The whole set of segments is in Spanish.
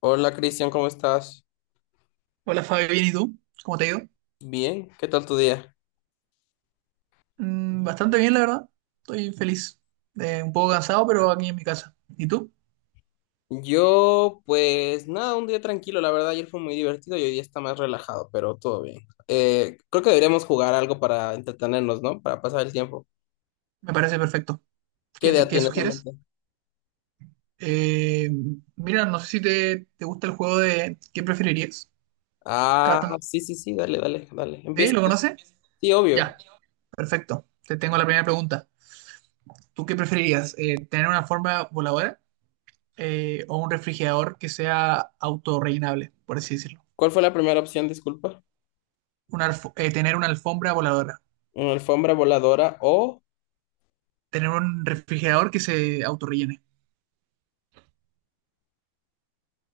Hola Cristian, ¿cómo estás? Hola Fabi, bien, ¿y tú? ¿Cómo te ha ido? Bien, ¿qué tal tu día? Bastante bien, la verdad. Estoy feliz. Un poco cansado, pero aquí en mi casa. ¿Y tú? Yo, pues nada, un día tranquilo, la verdad ayer fue muy divertido y hoy día está más relajado, pero todo bien. Creo que deberíamos jugar algo para entretenernos, ¿no? Para pasar el tiempo. Me parece perfecto. ¿Qué ¿ idea qué tienes en sugieres? mente? Eh, mira, no sé si te gusta el juego de ¿qué preferirías? Está Ah, bastante- sí, sí, sí, dale, dale, dale. ¿Sí? Empieza ¿Lo tú. conoces? Sí, obvio. Ya, perfecto. Te tengo la primera pregunta. ¿Tú qué preferirías? ¿Tener una forma voladora o un refrigerador que sea autorrellenable, por así decirlo? ¿Cuál fue la primera opción, disculpa? Tener una alfombra voladora. ¿Una alfombra voladora o... Tener un refrigerador que se autorrellene.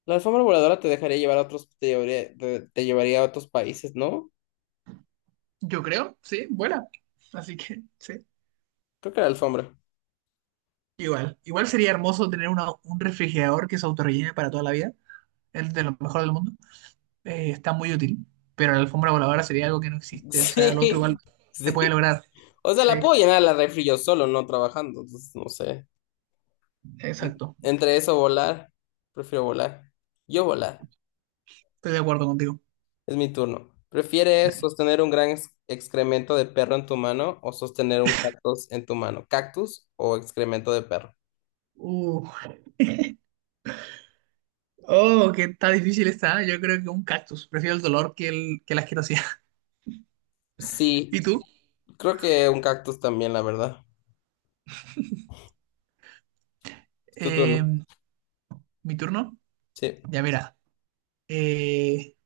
La alfombra voladora te dejaría llevar a otros, te llevaría, te llevaría a otros países, ¿no? Yo creo, sí, vuela. Así que, sí. Creo que la alfombra. Igual. Igual sería hermoso tener una- un refrigerador que se autorrellene para toda la vida. Es de lo mejor del mundo. Está muy útil. Pero la alfombra voladora sería algo que no existe. O sea, lo otro Sí, igual se sí. puede lograr. O sea, la Sí, puedo llenar a la refri yo solo, no trabajando. Entonces, no sé. exacto. Entre eso, volar. Prefiero volar. Yo volar. Estoy de acuerdo contigo. Es mi turno. ¿Prefieres sostener un gran excremento de perro en tu mano o sostener un cactus en tu mano? ¿Cactus o excremento de perro? Uh, oh, que está difícil está. Yo creo que un cactus. Prefiero el dolor que la asquerosidad. Sí, ¿Y tú? creo que un cactus también, la verdad. Es tu turno. Eh, ¿Mi turno? Sí. Ya, mira. Eh,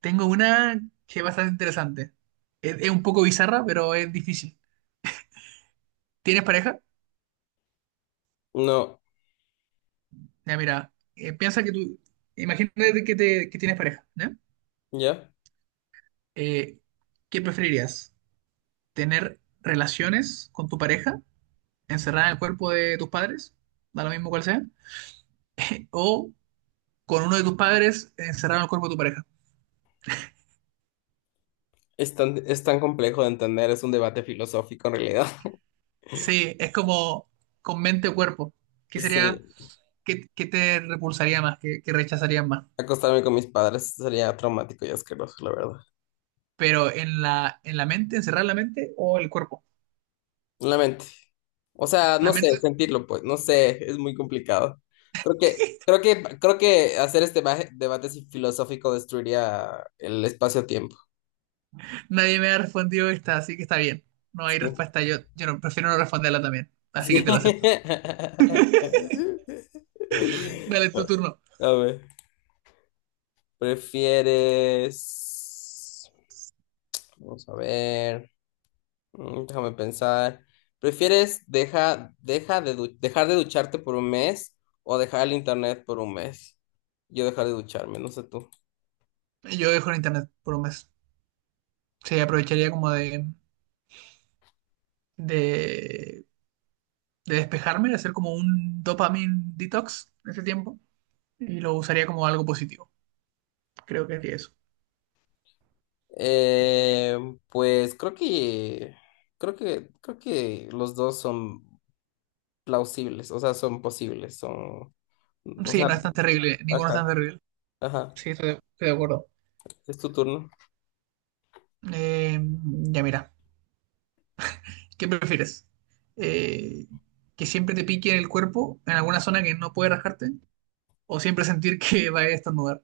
Tengo una que es bastante interesante. Es un poco bizarra, pero es difícil. ¿Tienes pareja? No, Ya, mira, piensa que tú, imagínate que tienes pareja, ¿ya? ya. Eh, ¿Qué preferirías? ¿Tener relaciones con tu pareja encerrada en el cuerpo de tus padres? Da lo mismo cual sea. ¿O con uno de tus padres encerrado en el cuerpo de tu pareja? Es tan complejo de entender, es un debate filosófico en realidad. Sí, es como con mente o cuerpo. ¿Qué sería, Sí, ¿qué, qué te repulsaría más? ¿Qué, qué rechazarías más? acostarme con mis padres sería traumático y asqueroso, la verdad. Pero en la mente, encerrar la mente o el cuerpo. En la mente. O sea, La no sé, mente, sentirlo, pues, no sé, es muy complicado. Creo que, creo que, creo que hacer este debate filosófico destruiría el espacio-tiempo. nadie me ha respondido esta, así que está bien. No hay Sí. respuesta, yo no, prefiero no responderla también, así que Sí. te la acepto. Dale tu turno. A ver, ¿prefieres? Vamos a ver. Déjame pensar. ¿Prefieres dejar de ducharte por un mes o dejar el internet por un mes? Yo dejar de ducharme, no sé tú. Yo dejo el internet por un mes. Sí, aprovecharía como de, de despejarme, de hacer como un dopamine detox en ese tiempo y lo usaría como algo positivo. Creo que haría eso. Eh, pues creo que los dos son plausibles, o sea, son posibles, son, o Sí, sea, no es tan terrible, ninguno es ajá, tan terrible. ajá. Sí, estoy de acuerdo. Es tu turno. Eh, ya mira. ¿Qué prefieres? Eh, ¿Que siempre te pique en el cuerpo, en alguna zona que no puede rajarte, o siempre sentir que va a estornudar?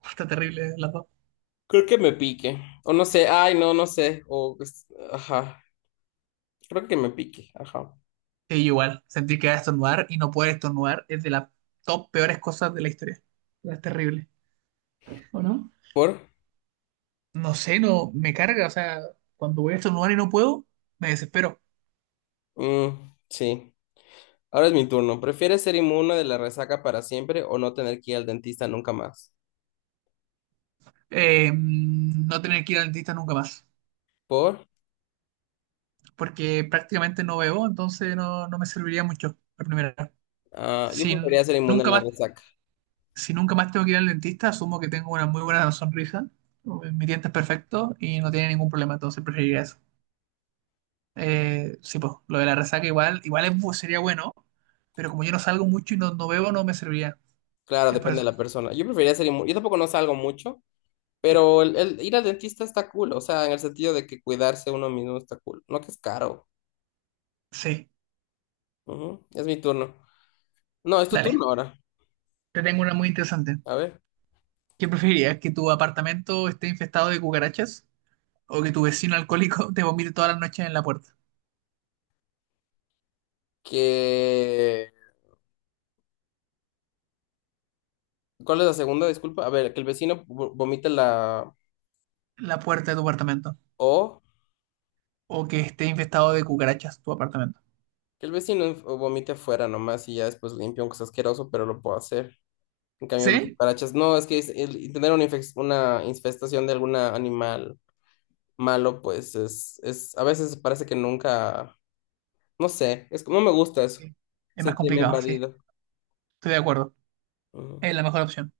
Está terrible las dos. Creo que me pique. O no sé, ay, no, no sé. Ajá. Creo que me pique, ajá. Sí, igual, sentir que va a estornudar y no poder estornudar es de las top peores cosas de la historia. Es terrible. ¿O no? ¿Por? Me carga, o sea, cuando voy a estornudar y no puedo, me desespero. Mm, sí. Ahora es mi turno. ¿Prefieres ser inmune de la resaca para siempre o no tener que ir al dentista nunca más? No tener que ir al dentista nunca más, ¿Por? porque prácticamente no veo, entonces no me serviría mucho la primera. Ah, yo Sin preferiría ser inmune de nunca la más resaca. si nunca más tengo que ir al dentista, asumo que tengo una muy buena sonrisa, mi diente es perfecto y no tiene ningún problema, entonces preferiría eso. Sí, pues, lo de la resaca igual, sería bueno, pero como yo no salgo mucho y no bebo, no me serviría. Claro, Es por depende de eso. la persona. Yo preferiría ser inmune. Yo tampoco no salgo mucho, pero el ir al dentista está cool. O sea, en el sentido de que cuidarse uno mismo está cool. No que es caro. Sí, Ujú. Es mi turno. No, es tu dale. turno ahora. Te tengo una muy interesante. A ver. ¿Qué preferirías? ¿Que tu apartamento esté infestado de cucarachas? ¿O que tu vecino alcohólico te vomite todas las noches en la puerta? Que... ¿Cuál es la segunda? Disculpa. A ver, que el vecino vomite la... La puerta de tu apartamento. O... ¿O que esté infestado de cucarachas tu apartamento? Que el vecino vomite afuera nomás y ya después limpia, aunque sea asqueroso, pero lo puedo hacer. En cambio, las ¿Sí? cucarachas, no, es que el tener una infestación de algún animal malo, pues es, a veces parece que nunca, no sé, es, que no me gusta eso. Sí. Es Se más tiene complicado, sí. invadido. Estoy de acuerdo. Ujú, Es la mejor opción.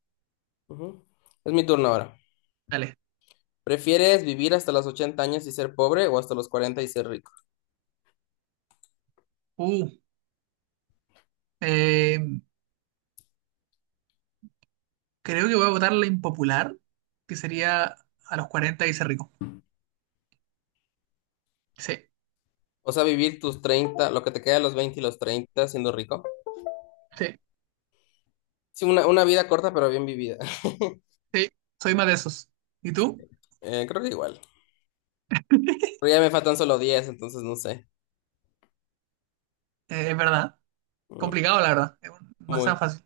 ujú. Es mi turno ahora. Dale. ¿Prefieres vivir hasta los 80 años y ser pobre o hasta los 40 y ser rico? Uh, eh, creo que voy a votar la impopular, que sería a los 40 y ser rico. Sí, O sea, vivir tus 30 lo que te queda de los 20 y los 30 siendo rico. sí, Sí, una vida corta pero bien vivida. sí. Soy más de esos. ¿Y tú? Creo que igual. Pero ya me faltan solo 10 entonces no sé. Es verdad. Mm, Complicado, la verdad. Es no es tan Muy. fácil.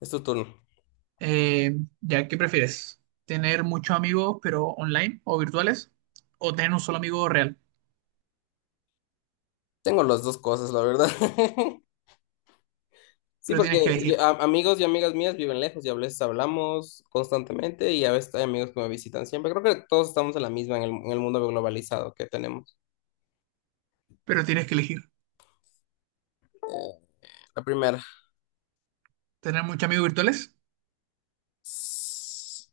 Es tu turno. Ya, ¿qué prefieres? ¿Tener muchos amigos, pero online o virtuales? ¿O tener un solo amigo real? Tengo las dos cosas, la verdad. Sí, Pero porque tienes que elegir. Amigos y amigas mías viven lejos y a veces hablamos constantemente y a veces hay amigos que me visitan siempre. Creo que todos estamos en la misma en el, mundo globalizado que tenemos. Pero tienes que elegir. Eh, la primera. ¿Tener muchos amigos virtuales? S-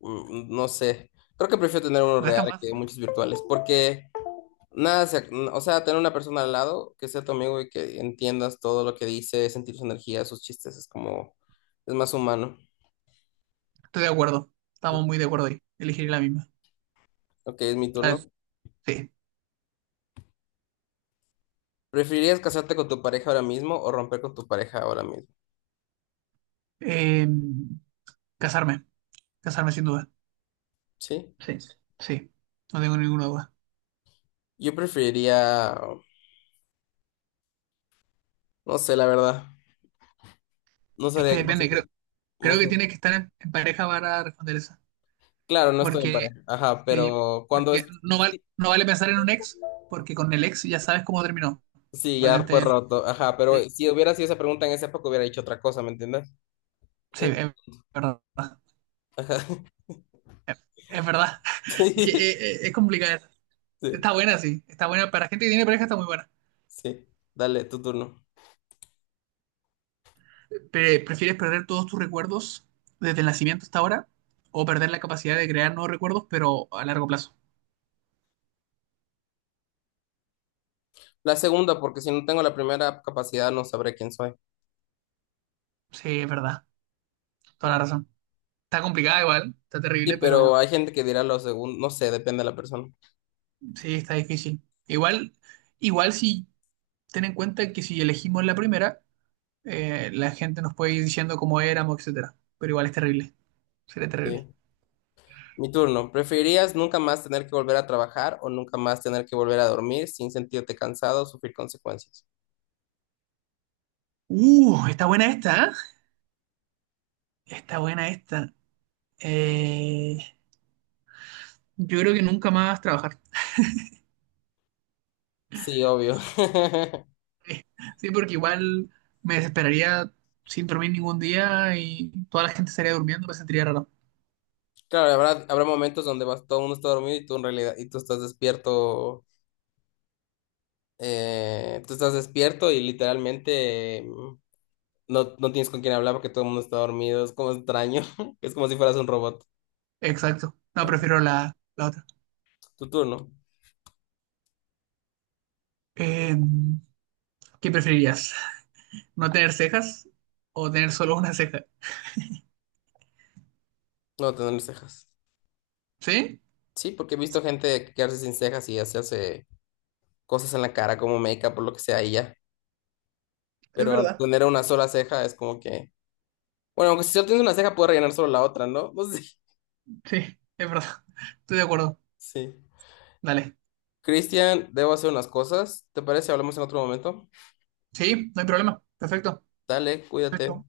No sé. Creo que prefiero tener uno No es real tan que fácil. muchos virtuales porque nada, se o sea, tener una persona al lado que sea tu amigo y que entiendas todo lo que dice, sentir su energía, sus chistes, es como, es más humano. Estoy de acuerdo. Estamos muy de acuerdo ahí. Elegir la misma. Ok, es mi Dale. turno. Sí. ¿Preferirías casarte con tu pareja ahora mismo o romper con tu pareja ahora mismo? Eh, casarme, casarme sin duda. ¿Sí? Sí. Sí, no tengo ninguna duda. Yo preferiría, no sé, la verdad. No Es que sabría, no sé, depende, qué- creo, no creo sé. que tienes que estar en pareja para responder esa. Claro, no estoy en Porque, pareja. Ajá, sí, pero cuando es... porque no, val- Sí, no vale pensar en un ex, porque con el ex ya sabes cómo terminó. sí, ya fue Obviamente, roto. Ajá, pero sí, si hubiera sido esa pregunta en esa época hubiera dicho otra cosa, ¿me entiendes? sí, Eh, es verdad. Ajá. Es verdad. Sí, es complicada esa. sí, Está buena, sí. Está buena. Para gente que tiene pareja está muy buena. sí. Dale, tu turno. Pe- ¿Prefieres perder todos tus recuerdos desde el nacimiento hasta ahora? ¿O perder la capacidad de crear nuevos recuerdos, pero a largo plazo? La segunda, porque si no tengo la primera capacidad no sabré quién soy. Sí, es verdad. Toda Mm. la razón. Está complicada igual, está Sí, terrible, pero pero hay gente que dirá lo segundo, no sé, depende de la persona. sí, está difícil. Igual, igual si ten en cuenta que si elegimos la primera, la gente nos puede ir diciendo cómo éramos, etcétera. Pero igual es terrible. Sería terrible. Sí. Mi turno. ¿Preferirías nunca más tener que volver a trabajar o nunca más tener que volver a dormir sin sentirte cansado o sufrir consecuencias? Está buena esta, ¿eh? Está buena esta. Eh, yo creo que nunca más trabajar. Sí, obvio. Sí, porque igual me desesperaría sin dormir ningún día y toda la gente estaría durmiendo, me sentiría raro. Claro, habrá momentos donde vas, todo el mundo está dormido y tú en realidad, y tú estás despierto y literalmente no tienes con quién hablar porque todo el mundo está dormido. Es como extraño. Es como si fueras un robot. Exacto. No, Ajá. prefiero la otra. Tu turno. Eh, ¿Qué preferirías? ¿No tener cejas o tener solo una ceja? No tener cejas. ¿Sí? Sí, porque he visto gente quedarse sin cejas y hacerse cosas en la cara como make-up o lo que sea y ya. Es Pero verdad. tener una sola ceja es como que. Bueno, aunque si solo tienes una ceja, puedes rellenar solo la otra, ¿no? Pues sí. Sí, es verdad. Estoy de acuerdo. Sí. Dale. Cristian, debo hacer unas cosas. ¿Te parece? Hablamos en otro momento. Sí, no hay problema. Perfecto. Dale, cuídate. Perfecto.